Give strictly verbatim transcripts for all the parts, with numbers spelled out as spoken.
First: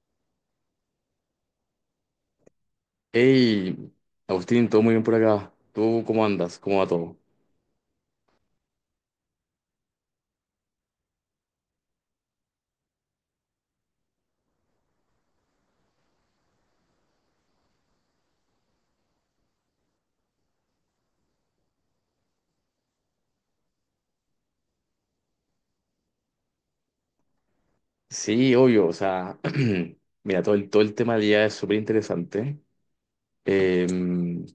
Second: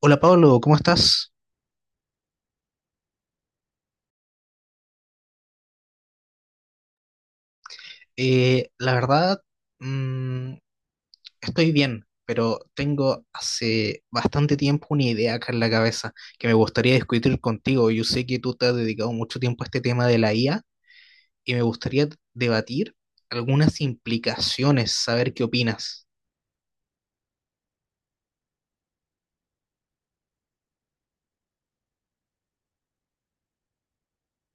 Hola Pablo, ¿cómo estás? Hey, Agustín, todo muy bien por acá. ¿Tú cómo andas? ¿Cómo va todo? Eh, la verdad, mm, estoy bien, pero tengo hace bastante tiempo una idea acá en la cabeza que me gustaría discutir contigo. Yo sé que tú te has dedicado mucho tiempo a este tema de la I A y me gustaría debatir algunas implicaciones, saber qué opinas. Sí, obvio, o sea, mira, todo el, todo el tema del I A es súper interesante. Eh, mira,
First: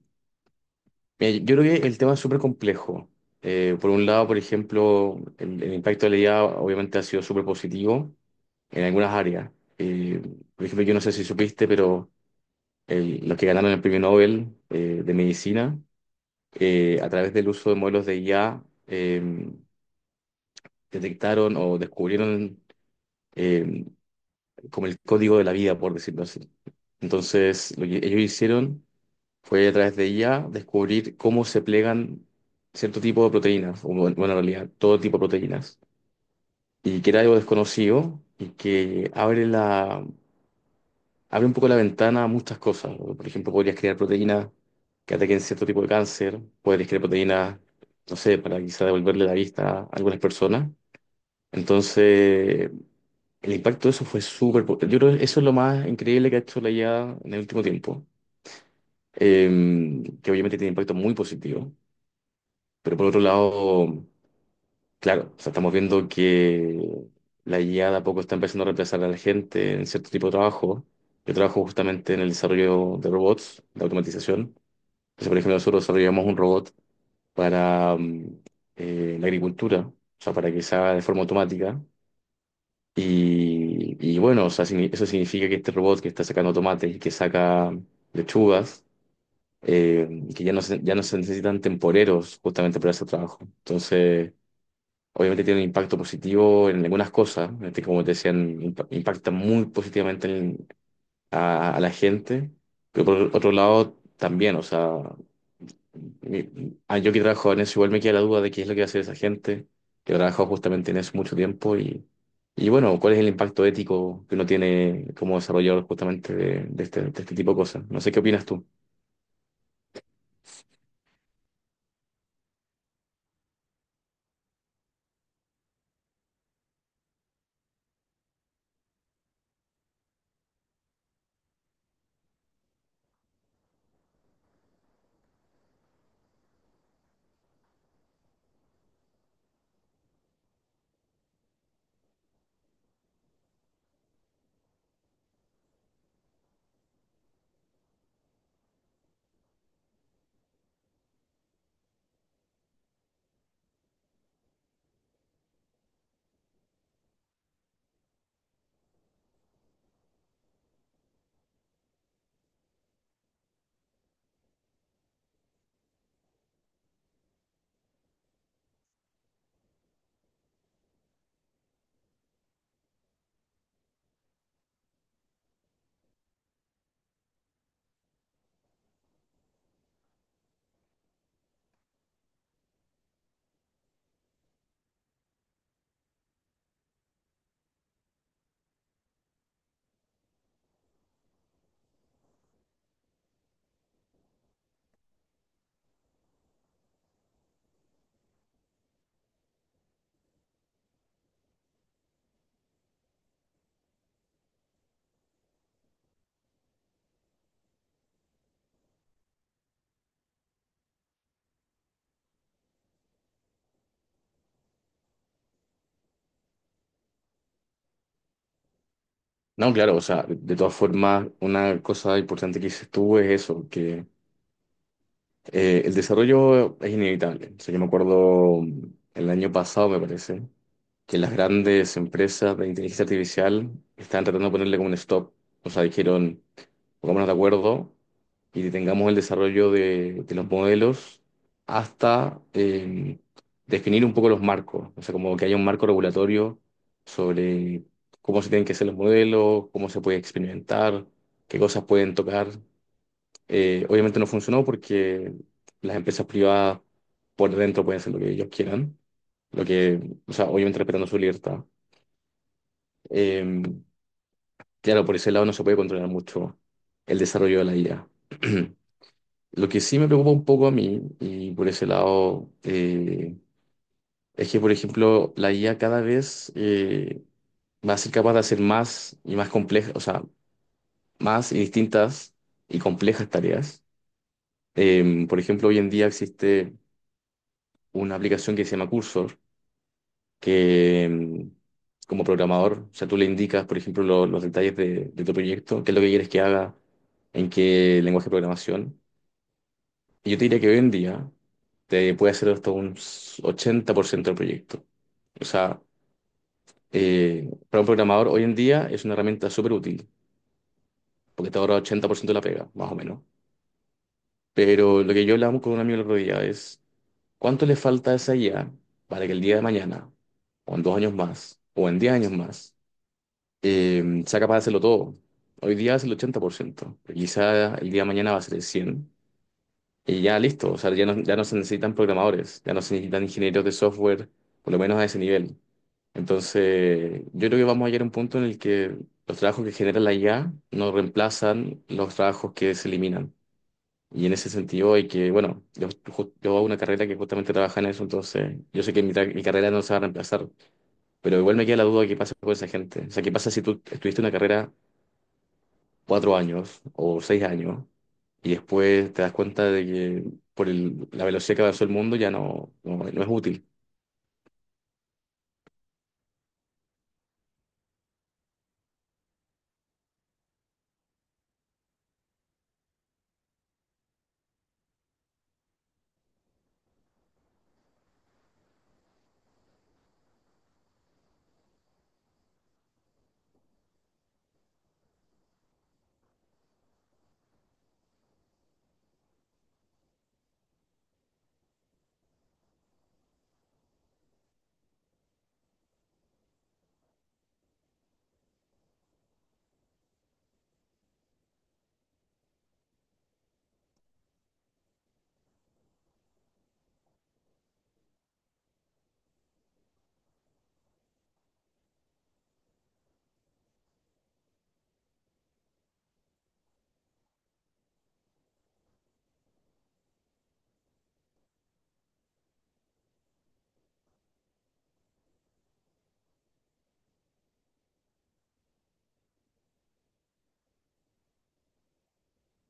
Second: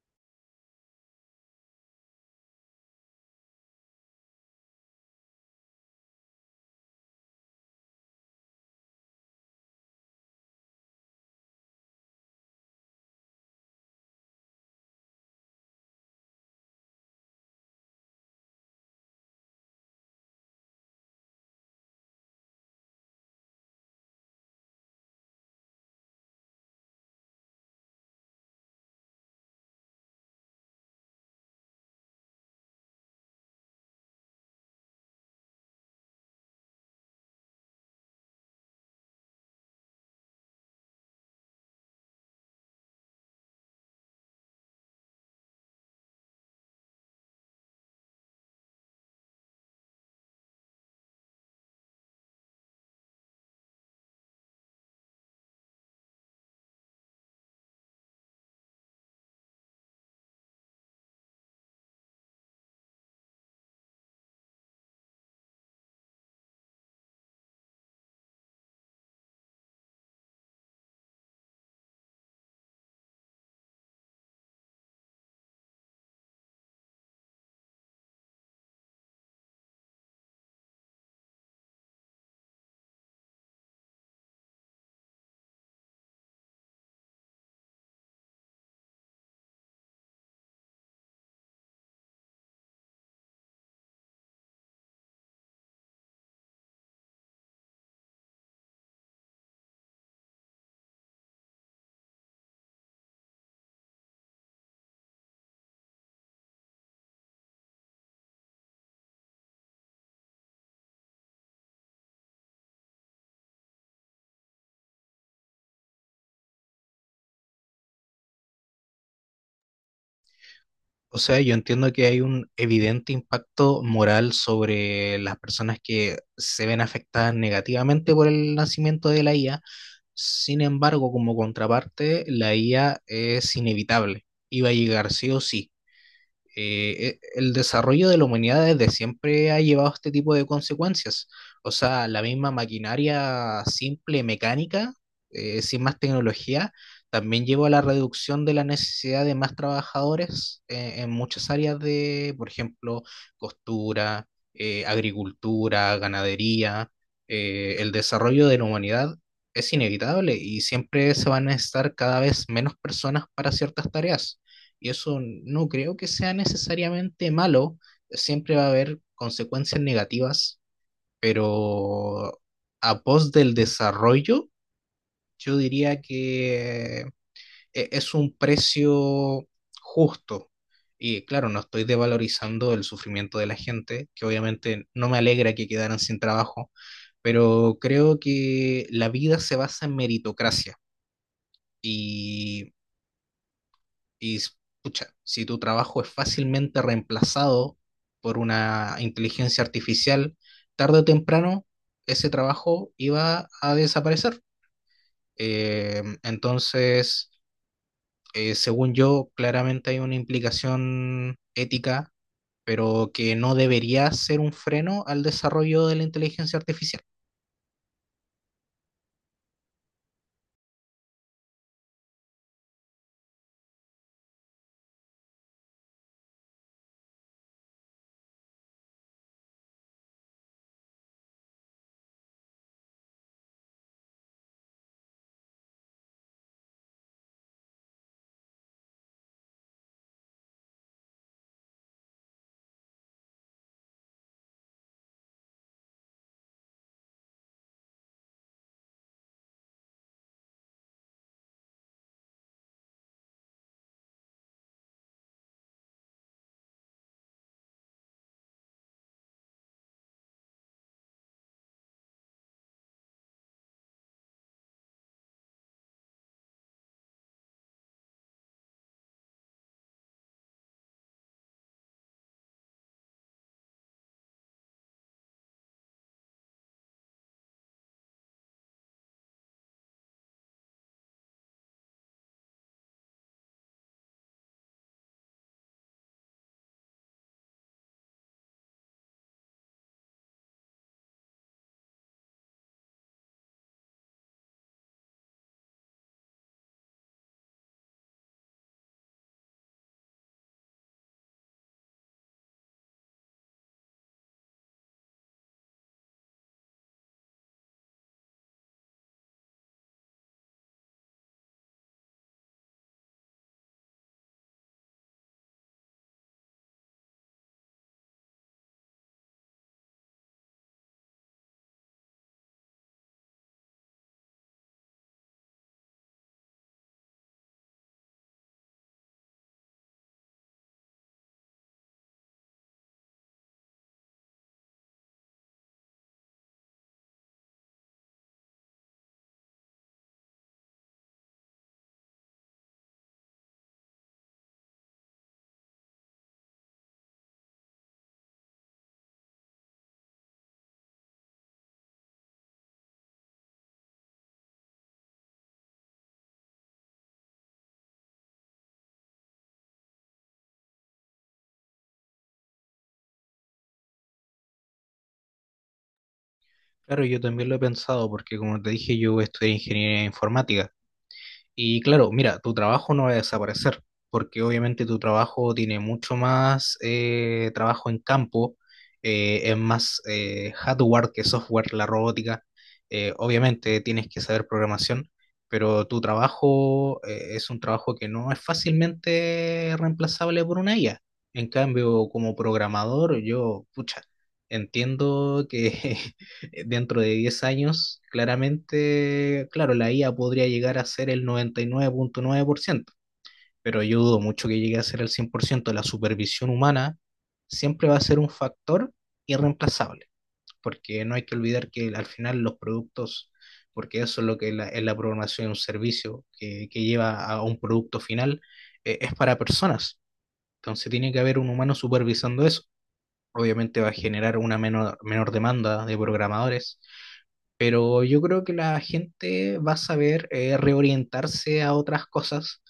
yo creo que el tema es súper complejo. Eh, por un lado, por ejemplo, el, el impacto de la I A obviamente ha sido súper positivo en algunas áreas. Eh, por ejemplo, yo no sé si supiste, pero el- los que ganaron el premio Nobel eh, de medicina, eh, a través del uso de modelos de I A, eh, detectaron o descubrieron eh, como el código de la vida, por decirlo así. Entonces, lo que ellos hicieron fue a través de ella descubrir cómo se plegan cierto tipo de proteínas, o bueno, bueno, en realidad todo tipo de proteínas, y que era algo desconocido y que abre la, abre un poco la ventana a muchas cosas. Por ejemplo, podrías crear proteínas que ataquen cierto tipo de cáncer, podrías crear proteínas, no sé, para quizá devolverle la vista a algunas personas. Entonces, el impacto de eso fue súper... po- yo creo que eso es lo más increíble que ha hecho la I A en el último tiempo, eh, que obviamente tiene impacto muy positivo, pero por otro lado, claro, o sea, estamos viendo que la I A de a poco está empezando a reemplazar a la gente en cierto tipo de trabajo. Yo trabajo justamente en el desarrollo de robots, de automatización. Entonces, por ejemplo, nosotros desarrollamos un robot para mm, eh, la agricultura, o sea, para que se haga de forma automática. Y, y bueno, o sea, signi- eso significa que este robot que está sacando tomates y que saca lechugas, eh, que ya no se, ya no se necesitan temporeros justamente para ese trabajo. Entonces, obviamente tiene un impacto positivo en algunas cosas, este, como te decían, impa- impacta muy positivamente en- a, a la gente, pero por otro lado también, o sea, mi- ah, yo que trabajo en eso, igual me queda la duda de qué es lo que hace esa gente, que trabaja justamente en eso mucho tiempo y, y bueno, cuál es el impacto ético que uno tiene como desarrollador justamente de, de este, de este tipo de cosas. No sé qué opinas tú. O sea, yo entiendo que hay un evidente impacto moral sobre las personas que se ven afectadas negativamente por el nacimiento de la I A. Sin embargo, como contraparte, la I A es inevitable. Iba a llegar sí o sí eh, e- el desarrollo de la humanidad desde siempre ha llevado este tipo de consecuencias. O sea, la misma maquinaria simple, mecánica, eh, sin más tecnología, también llevó a la reducción de la necesidad de más trabajadores eh, en muchas áreas de, por ejemplo, costura, eh, agricultura, ganadería. Eh, el desarrollo de la humanidad es inevitable y siempre se van a necesitar cada vez menos personas para ciertas tareas. Y eso no creo que sea necesariamente malo, siempre va a haber consecuencias negativas, pero a pos del desarrollo, yo diría que eh, es un precio justo. Y claro, no estoy devalorizando el sufrimiento de la gente, que obviamente no me alegra que quedaran sin trabajo, pero creo que la vida se basa en meritocracia y Y pucha, si tu trabajo es fácilmente reemplazado por una inteligencia artificial, tarde o temprano ese trabajo iba a desaparecer. Eh, entonces, eh, según yo, claramente hay una implicación ética, pero que no debería ser un freno al desarrollo de la inteligencia artificial. No, claro, o sea, de todas formas, una cosa importante que dices tú es eso, que eh, el desarrollo es inevitable. O sea, yo me acuerdo mm, el año pasado, me parece, que las grandes empresas de inteligencia artificial estaban tratando de ponerle como un stop. O sea, dijeron, pongámonos de acuerdo y tengamos el desarrollo de, de los modelos hasta eh, definir un poco los marcos, o sea, como que haya un marco regulatorio sobre cómo se tienen que hacer los modelos, cómo se puede experimentar, qué cosas pueden tocar. Eh, obviamente no funcionó porque las empresas privadas por dentro pueden hacer lo que ellos quieran, lo que, o sea, obviamente respetando su libertad. Eh, claro, por ese lado no se puede controlar mucho el desarrollo de la I A. Lo que sí me preocupa un poco a mí, y por ese lado, eh, es que, por ejemplo, la I A cada vez eh, va a ser capaz de hacer más y más complejas, o sea, más y distintas y complejas tareas. Eh, por ejemplo, hoy en día existe una aplicación que se llama Cursor, que em, como programador, o sea, tú le indicas, por ejemplo, lo- los detalles de, de tu proyecto, qué es lo que quieres que haga, en qué lenguaje de programación. Yo te diría que hoy en día te puede hacer hasta un ochenta por ciento del proyecto. O sea, eh, para un programador hoy en día es una herramienta súper útil, porque te ahorra ochenta por ciento de la pega, más o menos. Pero lo que yo hablamos con un amigo el otro día es, ¿cuánto le falta a esa I A para que el día de mañana, o en dos años más, o en diez años más, eh, sea capaz de hacerlo todo? Hoy día es el ochenta por ciento, pero quizá el día de mañana va a ser el cien, y ya listo, o sea, ya no, ya no se necesitan programadores, ya no se necesitan ingenieros de software, por lo menos a ese nivel. Entonces, yo creo que vamos a llegar a un punto en el que los trabajos que genera la I A no reemplazan los trabajos que se eliminan. Y en ese sentido hay que, bueno, yo, ju- yo hago una carrera que justamente trabaja en eso, entonces yo sé que mi, tra- mi carrera no se va a reemplazar, pero igual me queda la duda de qué pasa con esa gente. O sea, ¿qué pasa si tú estuviste una carrera cuatro años o seis años y después te das cuenta de que por el- la velocidad que avanzó el mundo ya no, no, no es útil. Claro, yo también lo he pensado porque, como te dije, yo estudié ingeniería informática. Y claro, mira, tu trabajo no va a desaparecer, porque obviamente tu trabajo tiene mucho más eh, trabajo en campo, eh, es más eh, hardware que software, la robótica. Eh, obviamente tienes que saber programación, pero tu trabajo eh, es un trabajo que no es fácilmente reemplazable por una I A. En cambio, como programador, yo, pucha, entiendo que eh, dentro de diez años, claramente, claro, la I A podría llegar a ser el noventa y nueve coma nueve por ciento, pero yo dudo mucho que llegue a ser el cien por ciento. La supervisión humana siempre va a ser un factor irreemplazable, porque no hay que olvidar que al final los productos, porque eso es lo que es la, es la programación de un servicio que, que lleva a un producto final, eh, es para personas. Entonces tiene que haber un humano supervisando eso. Obviamente va a generar una menor, menor demanda de programadores, pero yo creo que la gente va a saber eh, reorientarse a otras cosas,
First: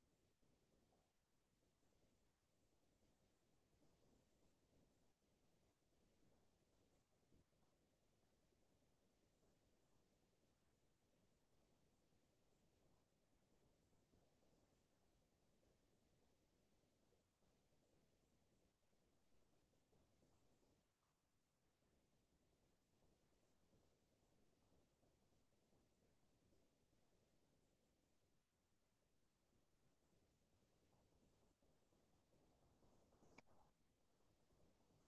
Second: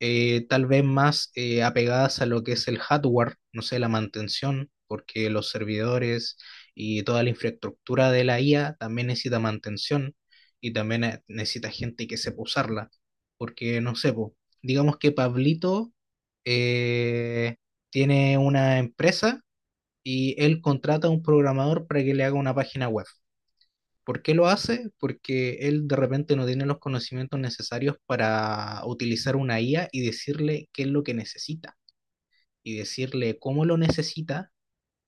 eh, tal vez más eh, apegadas a lo que es el hardware, no sé, la mantención, porque los servidores y toda la infraestructura de la I A también necesita mantención y también eh, necesita gente que sepa usarla, porque no sé, po, digamos que Pablito eh, tiene una empresa y él contrata a un programador para que le haga una página web. ¿Por qué lo hace? Porque él de repente no tiene los conocimientos necesarios para utilizar una I A y decirle qué es lo que necesita y decirle cómo lo necesita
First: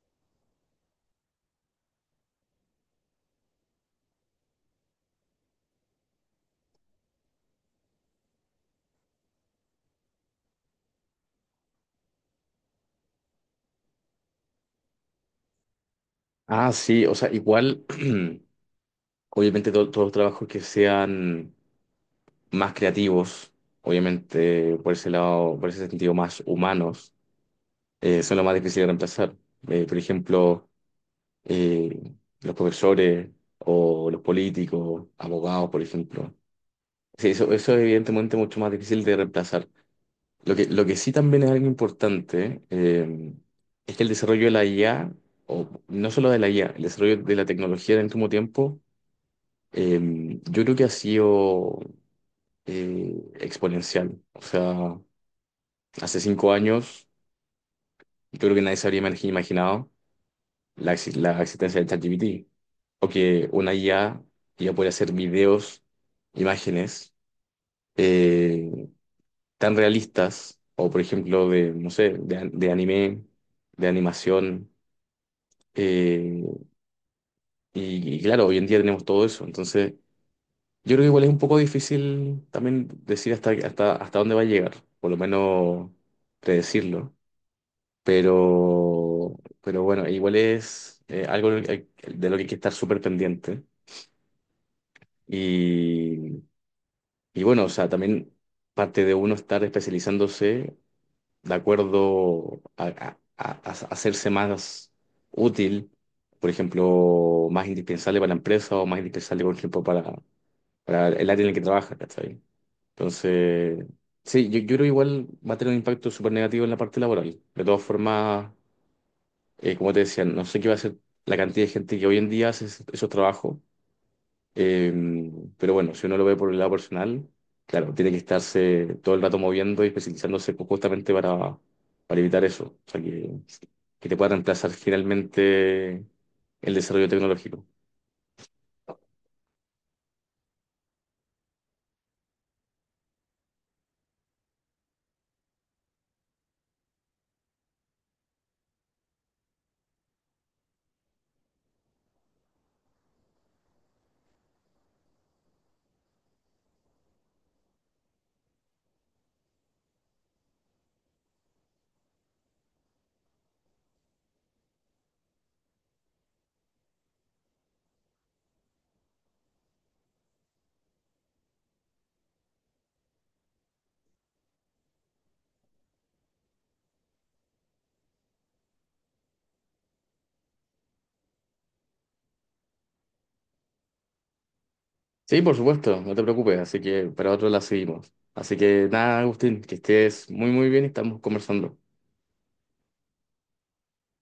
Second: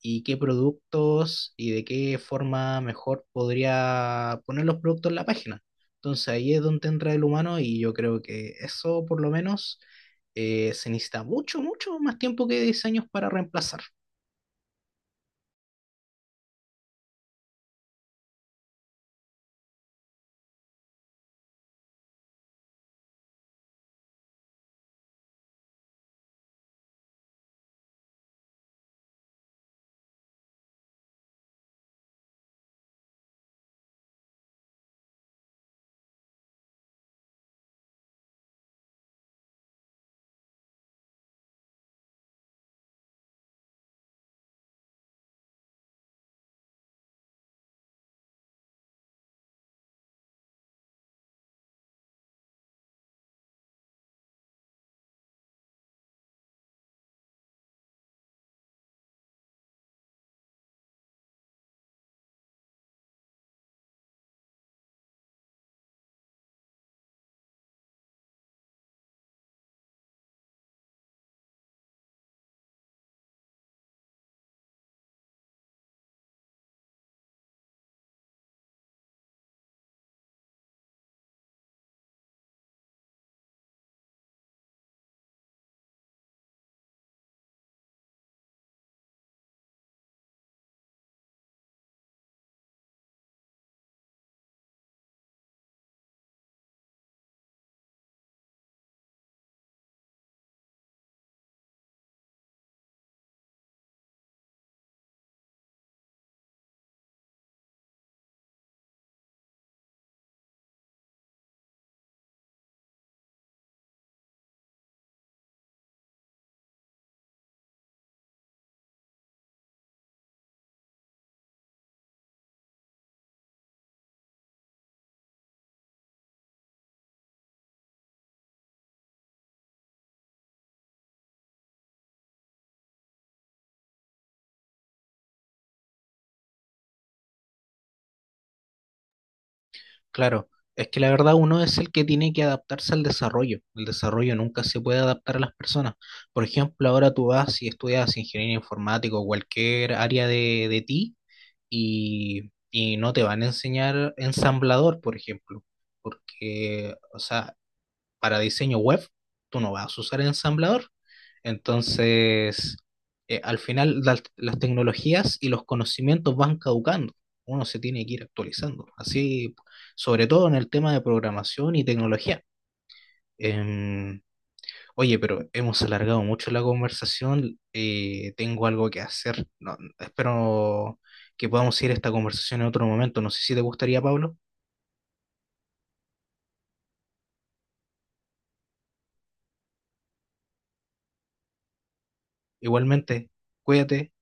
y qué productos y de qué forma mejor podría poner los productos en la página. Entonces ahí es donde entra el humano y yo creo que eso por lo menos eh, se necesita mucho, mucho más tiempo que diez años para reemplazar. Ah, sí, o sea, igual, obviamente to- todos los trabajos que sean más creativos, obviamente por ese lado, por ese sentido más humanos, eh, son los más difíciles de reemplazar. Eh, por ejemplo, eh, los profesores o los políticos, abogados, por ejemplo. Sí, eso, eso es evidentemente mucho más difícil de reemplazar. Lo que, lo que sí también es algo importante eh, es que el desarrollo de la I A, o no solo de la I A, el desarrollo de la tecnología en el último tiempo, eh, yo creo que ha sido eh, exponencial. O sea, hace cinco años yo creo que nadie se habría imagi- imaginado la, exi- la existencia de ChatGPT, o que una I A ya puede hacer videos, imágenes eh, tan realistas, o por ejemplo de, no sé, de, an- de anime, de animación. Eh, y, y claro, hoy en día tenemos todo eso. Entonces, yo creo que igual es un poco difícil también decir hasta, hasta, hasta dónde va a llegar, por lo menos predecirlo. Pero, pero bueno, igual es eh, algo de lo que hay que estar súper pendiente. Y, y bueno, o sea, también parte de uno estar especializándose de acuerdo a, a- a- a hacerse más útil, por ejemplo, más indispensable para la empresa o más indispensable, por ejemplo, para, para el área en el que trabaja, ¿cachai? Entonces, sí, yo, yo creo que igual va a tener un impacto súper negativo en la parte laboral. De todas formas, eh, como te decía, no sé qué va a ser la cantidad de gente que hoy en día hace es- esos trabajos, eh, pero bueno, si uno lo ve por el lado personal, claro, tiene que estarse todo el rato moviendo y especializándose ju- justamente para, para evitar eso, o sea, que, que te pueda reemplazar finalmente el desarrollo tecnológico. Claro, es que la verdad uno es el que tiene que adaptarse al desarrollo. El desarrollo nunca se puede adaptar a las personas. Por ejemplo, ahora tú vas y estudias ingeniería informática o cualquier área de, de ti y, y no te van a enseñar ensamblador, por ejemplo, porque, o sea, para diseño web, tú no vas a usar el ensamblador. Entonces, eh, al final las, las tecnologías y los conocimientos van caducando. Uno se tiene que ir actualizando. Así, sobre todo en el tema de programación y tecnología. Em, Oye, pero hemos alargado mucho la conversación. Eh, tengo algo que hacer. No, espero que podamos ir a esta conversación en otro momento. No sé si te gustaría, Pablo. Sí, por supuesto, no te preocupes, así que para otro la seguimos. Así que nada, Agustín, que estés muy muy bien y estamos conversando. Igualmente, cuídate.